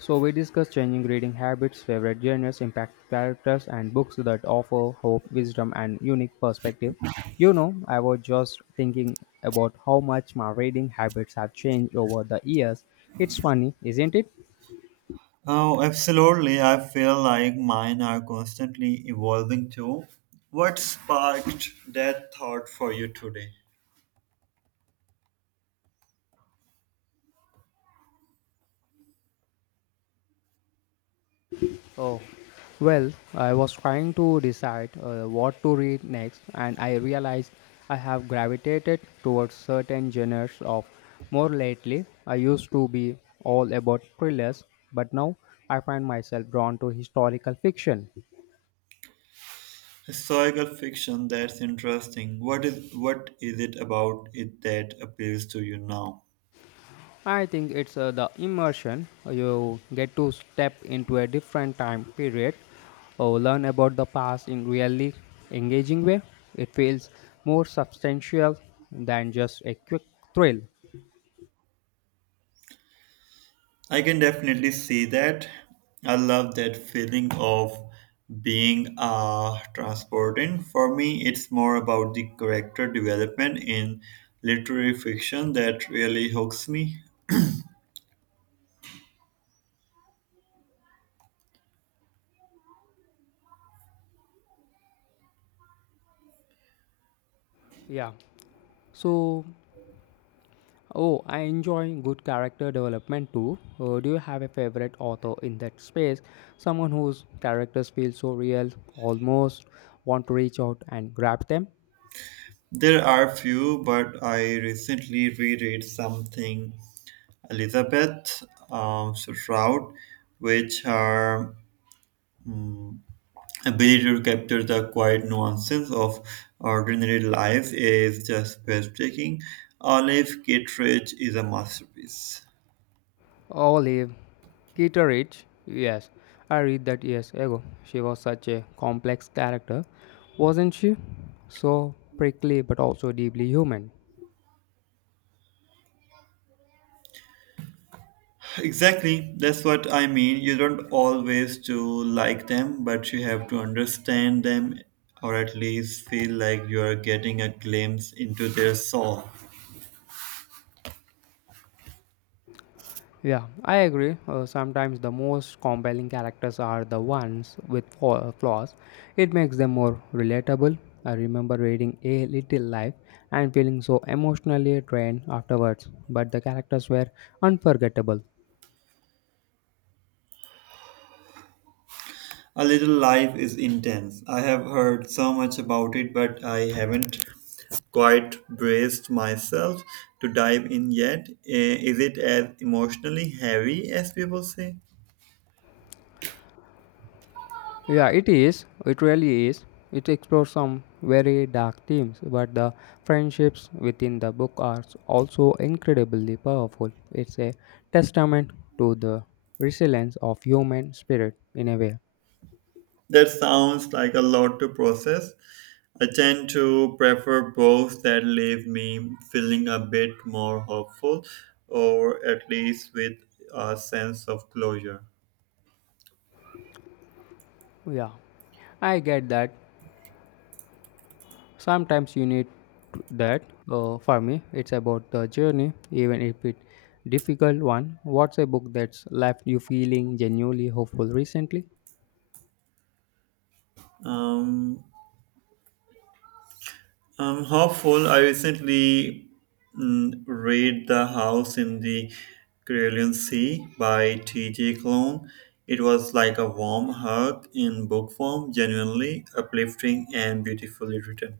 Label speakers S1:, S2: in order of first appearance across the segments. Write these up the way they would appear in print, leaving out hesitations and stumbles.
S1: So, we discussed changing reading habits, favorite genres, impact characters, and books that offer hope, wisdom, and unique perspective. You know, I was just thinking about how much my reading habits have changed over the years. It's funny, isn't it?
S2: Oh, absolutely. I feel like mine are constantly evolving too. What sparked that thought for you today?
S1: Oh, well, I was trying to decide what to read next, and I realized I have gravitated towards certain genres of more lately. I used to be all about thrillers, but now I find myself drawn to historical fiction.
S2: Historical fiction, that's interesting. What is it about it that appeals to you now?
S1: I think it's the immersion. You get to step into a different time period or learn about the past in really engaging way. It feels more substantial than just a quick thrill.
S2: I can definitely see that. I love that feeling of being transported. For me, it's more about the character development in literary fiction that really hooks me.
S1: Yeah. So, oh, I enjoy good character development too. Do you have a favorite author in that space? Someone whose characters feel so real, almost want to reach out and grab them?
S2: There are few, but I recently reread something Elizabeth Stroud, which her mm, ability to capture the quiet nuances of ordinary life is just breathtaking. Olive Kittredge is a masterpiece.
S1: Olive Kitteridge, yes, I read that years ago. She was such a complex character, wasn't she? So prickly but also deeply human.
S2: Exactly, that's what I mean. You don't always to like them, but you have to understand them or at least feel like you are getting a glimpse into their soul.
S1: Yeah, I agree. Sometimes the most compelling characters are the ones with flaws. It makes them more relatable. I remember reading A Little Life and feeling so emotionally drained afterwards, but the characters were unforgettable.
S2: A Little Life is intense. I have heard so much about it, but I haven't quite braced myself to dive in yet. Is it as emotionally heavy as people say?
S1: Yeah, it is. It really is. It explores some very dark themes, but the friendships within the book are also incredibly powerful. It's a testament to the resilience of human spirit in a way.
S2: That sounds like a lot to process. I tend to prefer books that leave me feeling a bit more hopeful or at least with a sense of closure.
S1: Yeah, I get that. Sometimes you need to- That. For me, it's about the journey, even if it's difficult one. What's a book that's left you feeling genuinely hopeful recently?
S2: Um, I'm hopeful. I recently read The House in the Caroline Sea by T.J. Klone. It was like a warm hug in book form, genuinely uplifting and beautifully written.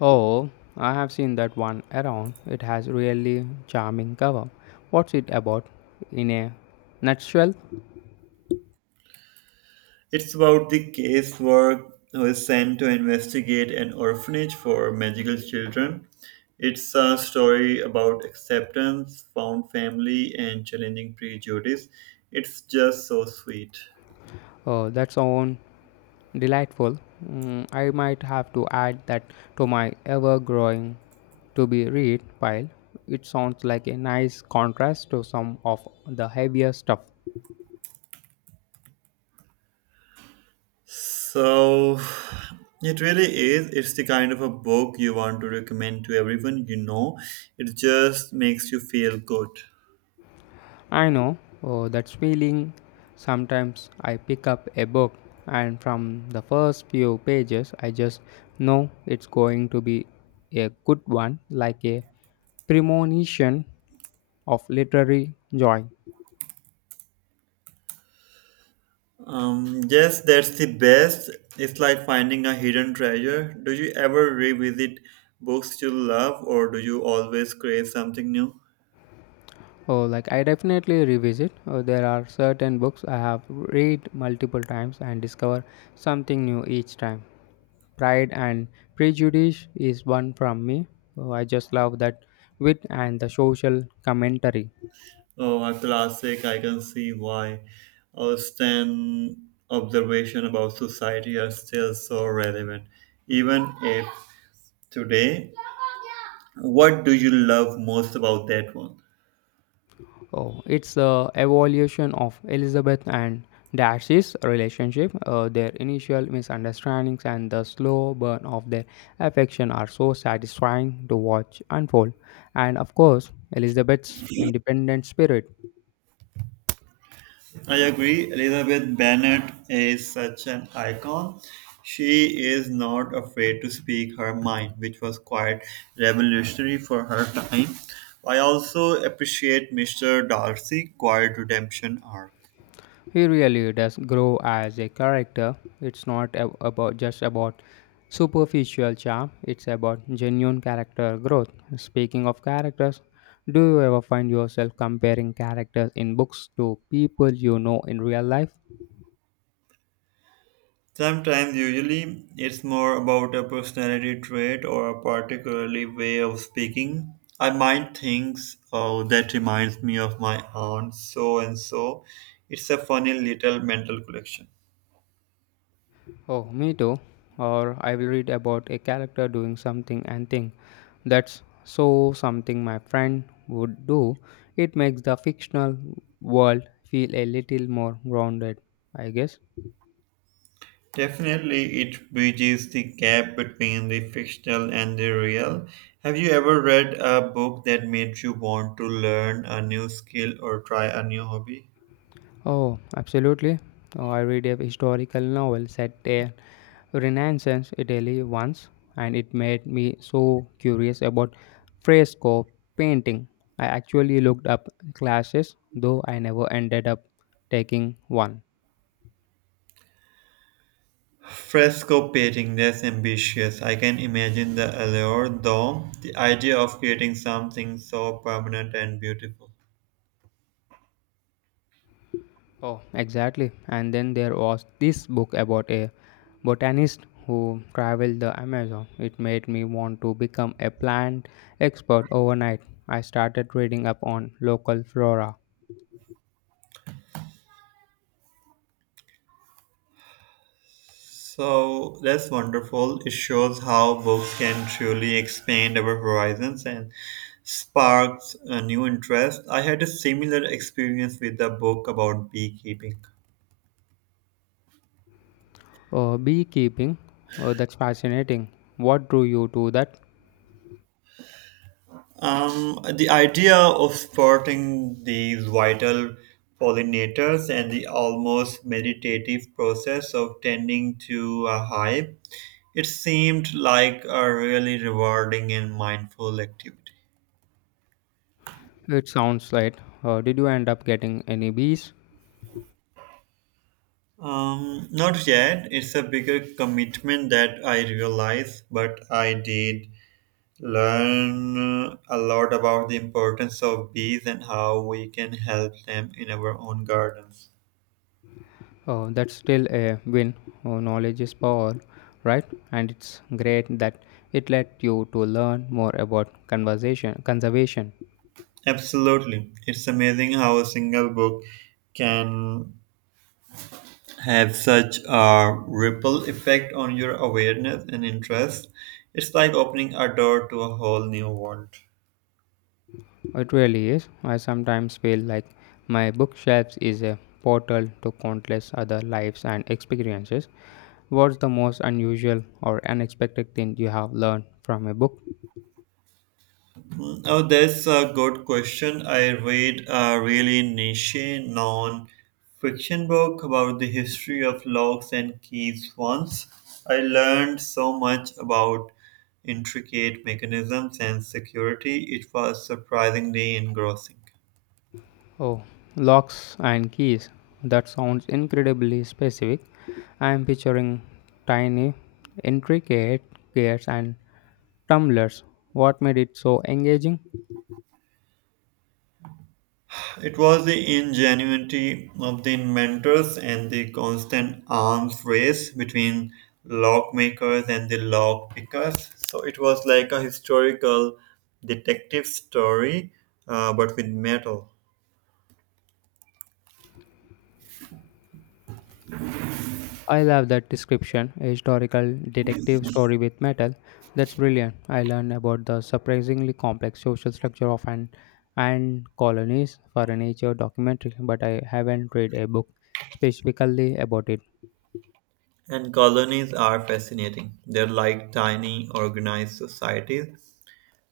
S1: Oh, I have seen that one around. It has really charming cover. What's it about? In a nutshell,
S2: It's about the casework who is sent to investigate an orphanage for magical children. It's a story about acceptance, found family, and challenging prejudice. It's just so sweet.
S1: oh, that sounds delightful. Mm, I might have to add that to my ever-growing to-be-read pile. It sounds like a nice contrast to some of the heavier stuff.
S2: So it really is. It's the kind of a book you want to recommend to everyone you know. It just makes you feel good.
S1: I know oh, that feeling. Sometimes I pick up a book, and from the first few pages, I just know it's going to be a good one, like a premonition of literary joy.
S2: Yes, that's the best. It's like finding a hidden treasure. Do you ever revisit books you love, or do you always create something new?
S1: Oh, like I definitely revisit. Oh, there are certain books I have read multiple times and discover something new each time. Pride and Prejudice is one from me. Oh, I just love that wit and the social commentary.
S2: Oh, a classic. I can see why. Austen' observation about society are still so relevant, even if today. What do you love most about that one?
S1: Oh, it's the evolution of Elizabeth and Darcy's relationship. Their initial misunderstandings and the slow burn of their affection are so satisfying to watch unfold. And of course, Elizabeth's independent spirit.
S2: I agree. Elizabeth Bennet is such an icon. She is not afraid to speak her mind, which was quite revolutionary for her time. I also appreciate Mr. Darcy' quiet redemption arc.
S1: He really does grow as a character. It's not ab- about just about superficial charm, it's about genuine character growth. Speaking of characters, do you ever find yourself comparing characters in books to people you know in real life?
S2: Sometimes, usually, it's more about a personality trait or a particularly way of speaking. I might think, oh, that reminds me of my aunt so and so. It's a funny little mental collection.
S1: Oh, me too. Or I will read about a character doing something and think that's so something my friend would do. It makes the fictional world feel a little more grounded, I guess.
S2: Definitely, it bridges the gap between the fictional and the real. Have you ever read a book that made you want to learn a new skill or try a new hobby?
S1: Oh, absolutely. Oh, I read a historical novel set in Renaissance Italy once, and it made me so curious about fresco painting. I actually looked up classes, though I never ended up taking one.
S2: Fresco painting, that's ambitious. I can imagine the allure, though, the idea of creating something so permanent and beautiful.
S1: Oh, exactly. And then there was this book about a botanist who traveled the Amazon. It made me want to become a plant expert overnight. I started reading up on local flora.
S2: So that's wonderful. It shows how books can truly expand our horizons and sparks a new interest. I had a similar experience with a book about beekeeping.
S1: Beekeeping, that's fascinating. What drew you to that?
S2: The idea of spotting these vital pollinators and the almost meditative process of tending to a hive, it seemed like a really rewarding and mindful activity.
S1: It sounds like. Did you end up getting any bees?
S2: Not yet. It's a bigger commitment that I realize, but I did learn a lot about the importance of bees and how we can help them in our own gardens.
S1: That's still a win. Knowledge is power, right? And it's great that it let you to learn more about conversation conservation.
S2: Absolutely. It's amazing how a single book can have such a ripple effect on your awareness and interest. It's like opening a door to a whole new world.
S1: It really is. I sometimes feel like my bookshelves is a portal to countless other lives and experiences. What's the most unusual or unexpected thing you have learned from a book?
S2: Oh, that's a good question. I read a really niche non fiction book about the history of locks and keys once. I learned so much about intricate mechanisms and security. It was surprisingly engrossing.
S1: Oh, locks and keys. That sounds incredibly specific. I am picturing tiny, intricate gears and tumblers. What made it so engaging?
S2: It was the ingenuity of the inventors and the constant arms race between lock makers and the lock pickers. So it was like a historical detective story, but with metal.
S1: I love that description. A historical detective story with metal. That's brilliant. I learned about the surprisingly complex social structure of an and colonies for a nature documentary, but I haven't read a book specifically about it.
S2: And colonies are fascinating. They're like tiny organized societies.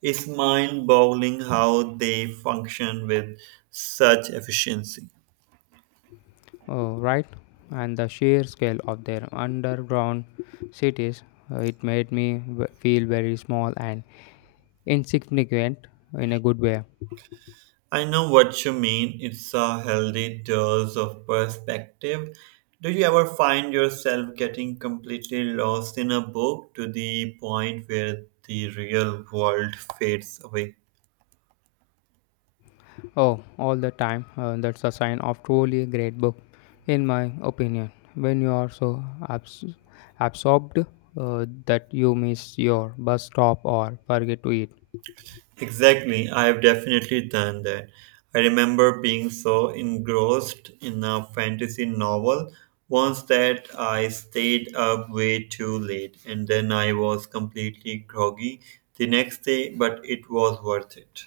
S2: It's mind boggling how they function with such efficiency.
S1: Oh, right. And the sheer scale of their underground cities, it feel very small and insignificant in a good way.
S2: I know what you mean. It's a healthy dose of perspective. Do you ever find yourself getting completely lost in a book to the point where the real world fades away?
S1: Oh, all the time. That's a sign of truly great book, in my opinion. When you are so abs- absorbed that you miss your bus stop or forget to eat.
S2: Exactly, I have definitely done that. I remember being so engrossed in a fantasy novel once that I stayed up way too late and then I was completely groggy the next day, but it was worth it.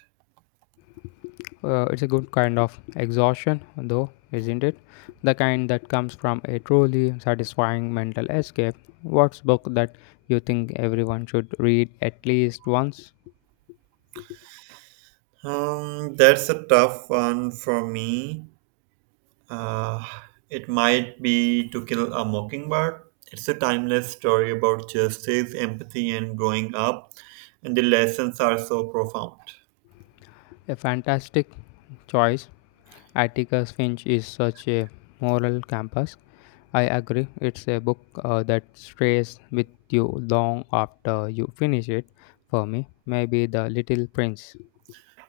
S1: It's a good kind of exhaustion, though, isn't it? The kind that comes from a truly satisfying mental escape. What's book that you think everyone should read at least once?
S2: That's a tough one for me. Uh, it might be To Kill a Mockingbird. It's a timeless story about justice, empathy, and growing up, and the lessons are so profound.
S1: A fantastic choice. Atticus Finch is such a moral campus. I agree. It's a book that stays with you long after you finish it. For me, maybe The Little Prince.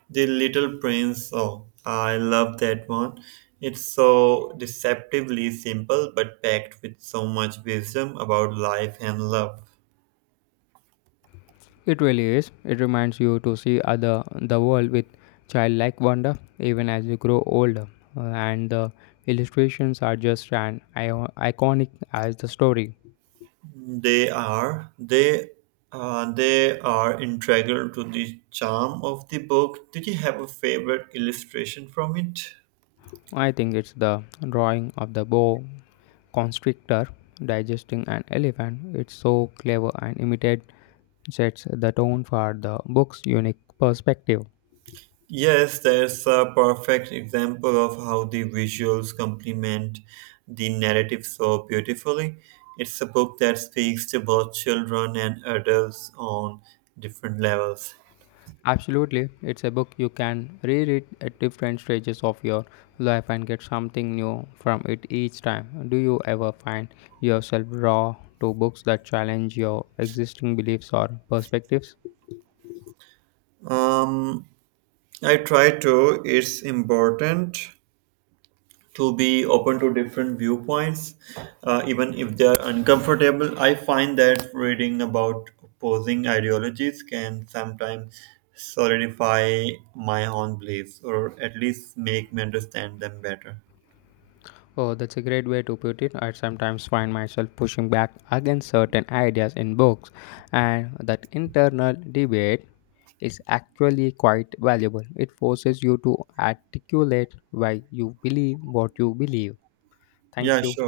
S2: The Little Prince, oh, I love that one. It's so deceptively simple but packed with so much wisdom about life and love.
S1: It really is. It reminds you to see other the world with childlike wonder, even as you grow older. And the illustrations are just as iconic as the story.
S2: They are. They are integral to the charm of the book. Did you have a favorite illustration from it?
S1: I think it's the drawing of the boa constrictor digesting an elephant. It's so clever and imitated sets the tone for the book's unique perspective.
S2: Yes, there's a perfect example of how the visuals complement the narrative so beautifully. It's a book that speaks to both children and adults on different levels.
S1: Absolutely, it's a book you can reread at different stages of your life and get something new from it each time. Do you ever find yourself drawn to books that challenge your existing beliefs or perspectives?
S2: Um, I try to. It's important to be open to different viewpoints, even if they are uncomfortable. I find that reading about opposing ideologies can sometimes solidify my own beliefs or at least make me understand them better.
S1: Oh, that's a great way to put it. I sometimes find myself pushing back against certain ideas in books, and that internal debate is actually quite valuable. It forces you to articulate why you believe what you believe. Thank
S2: Yeah,
S1: you.
S2: sure.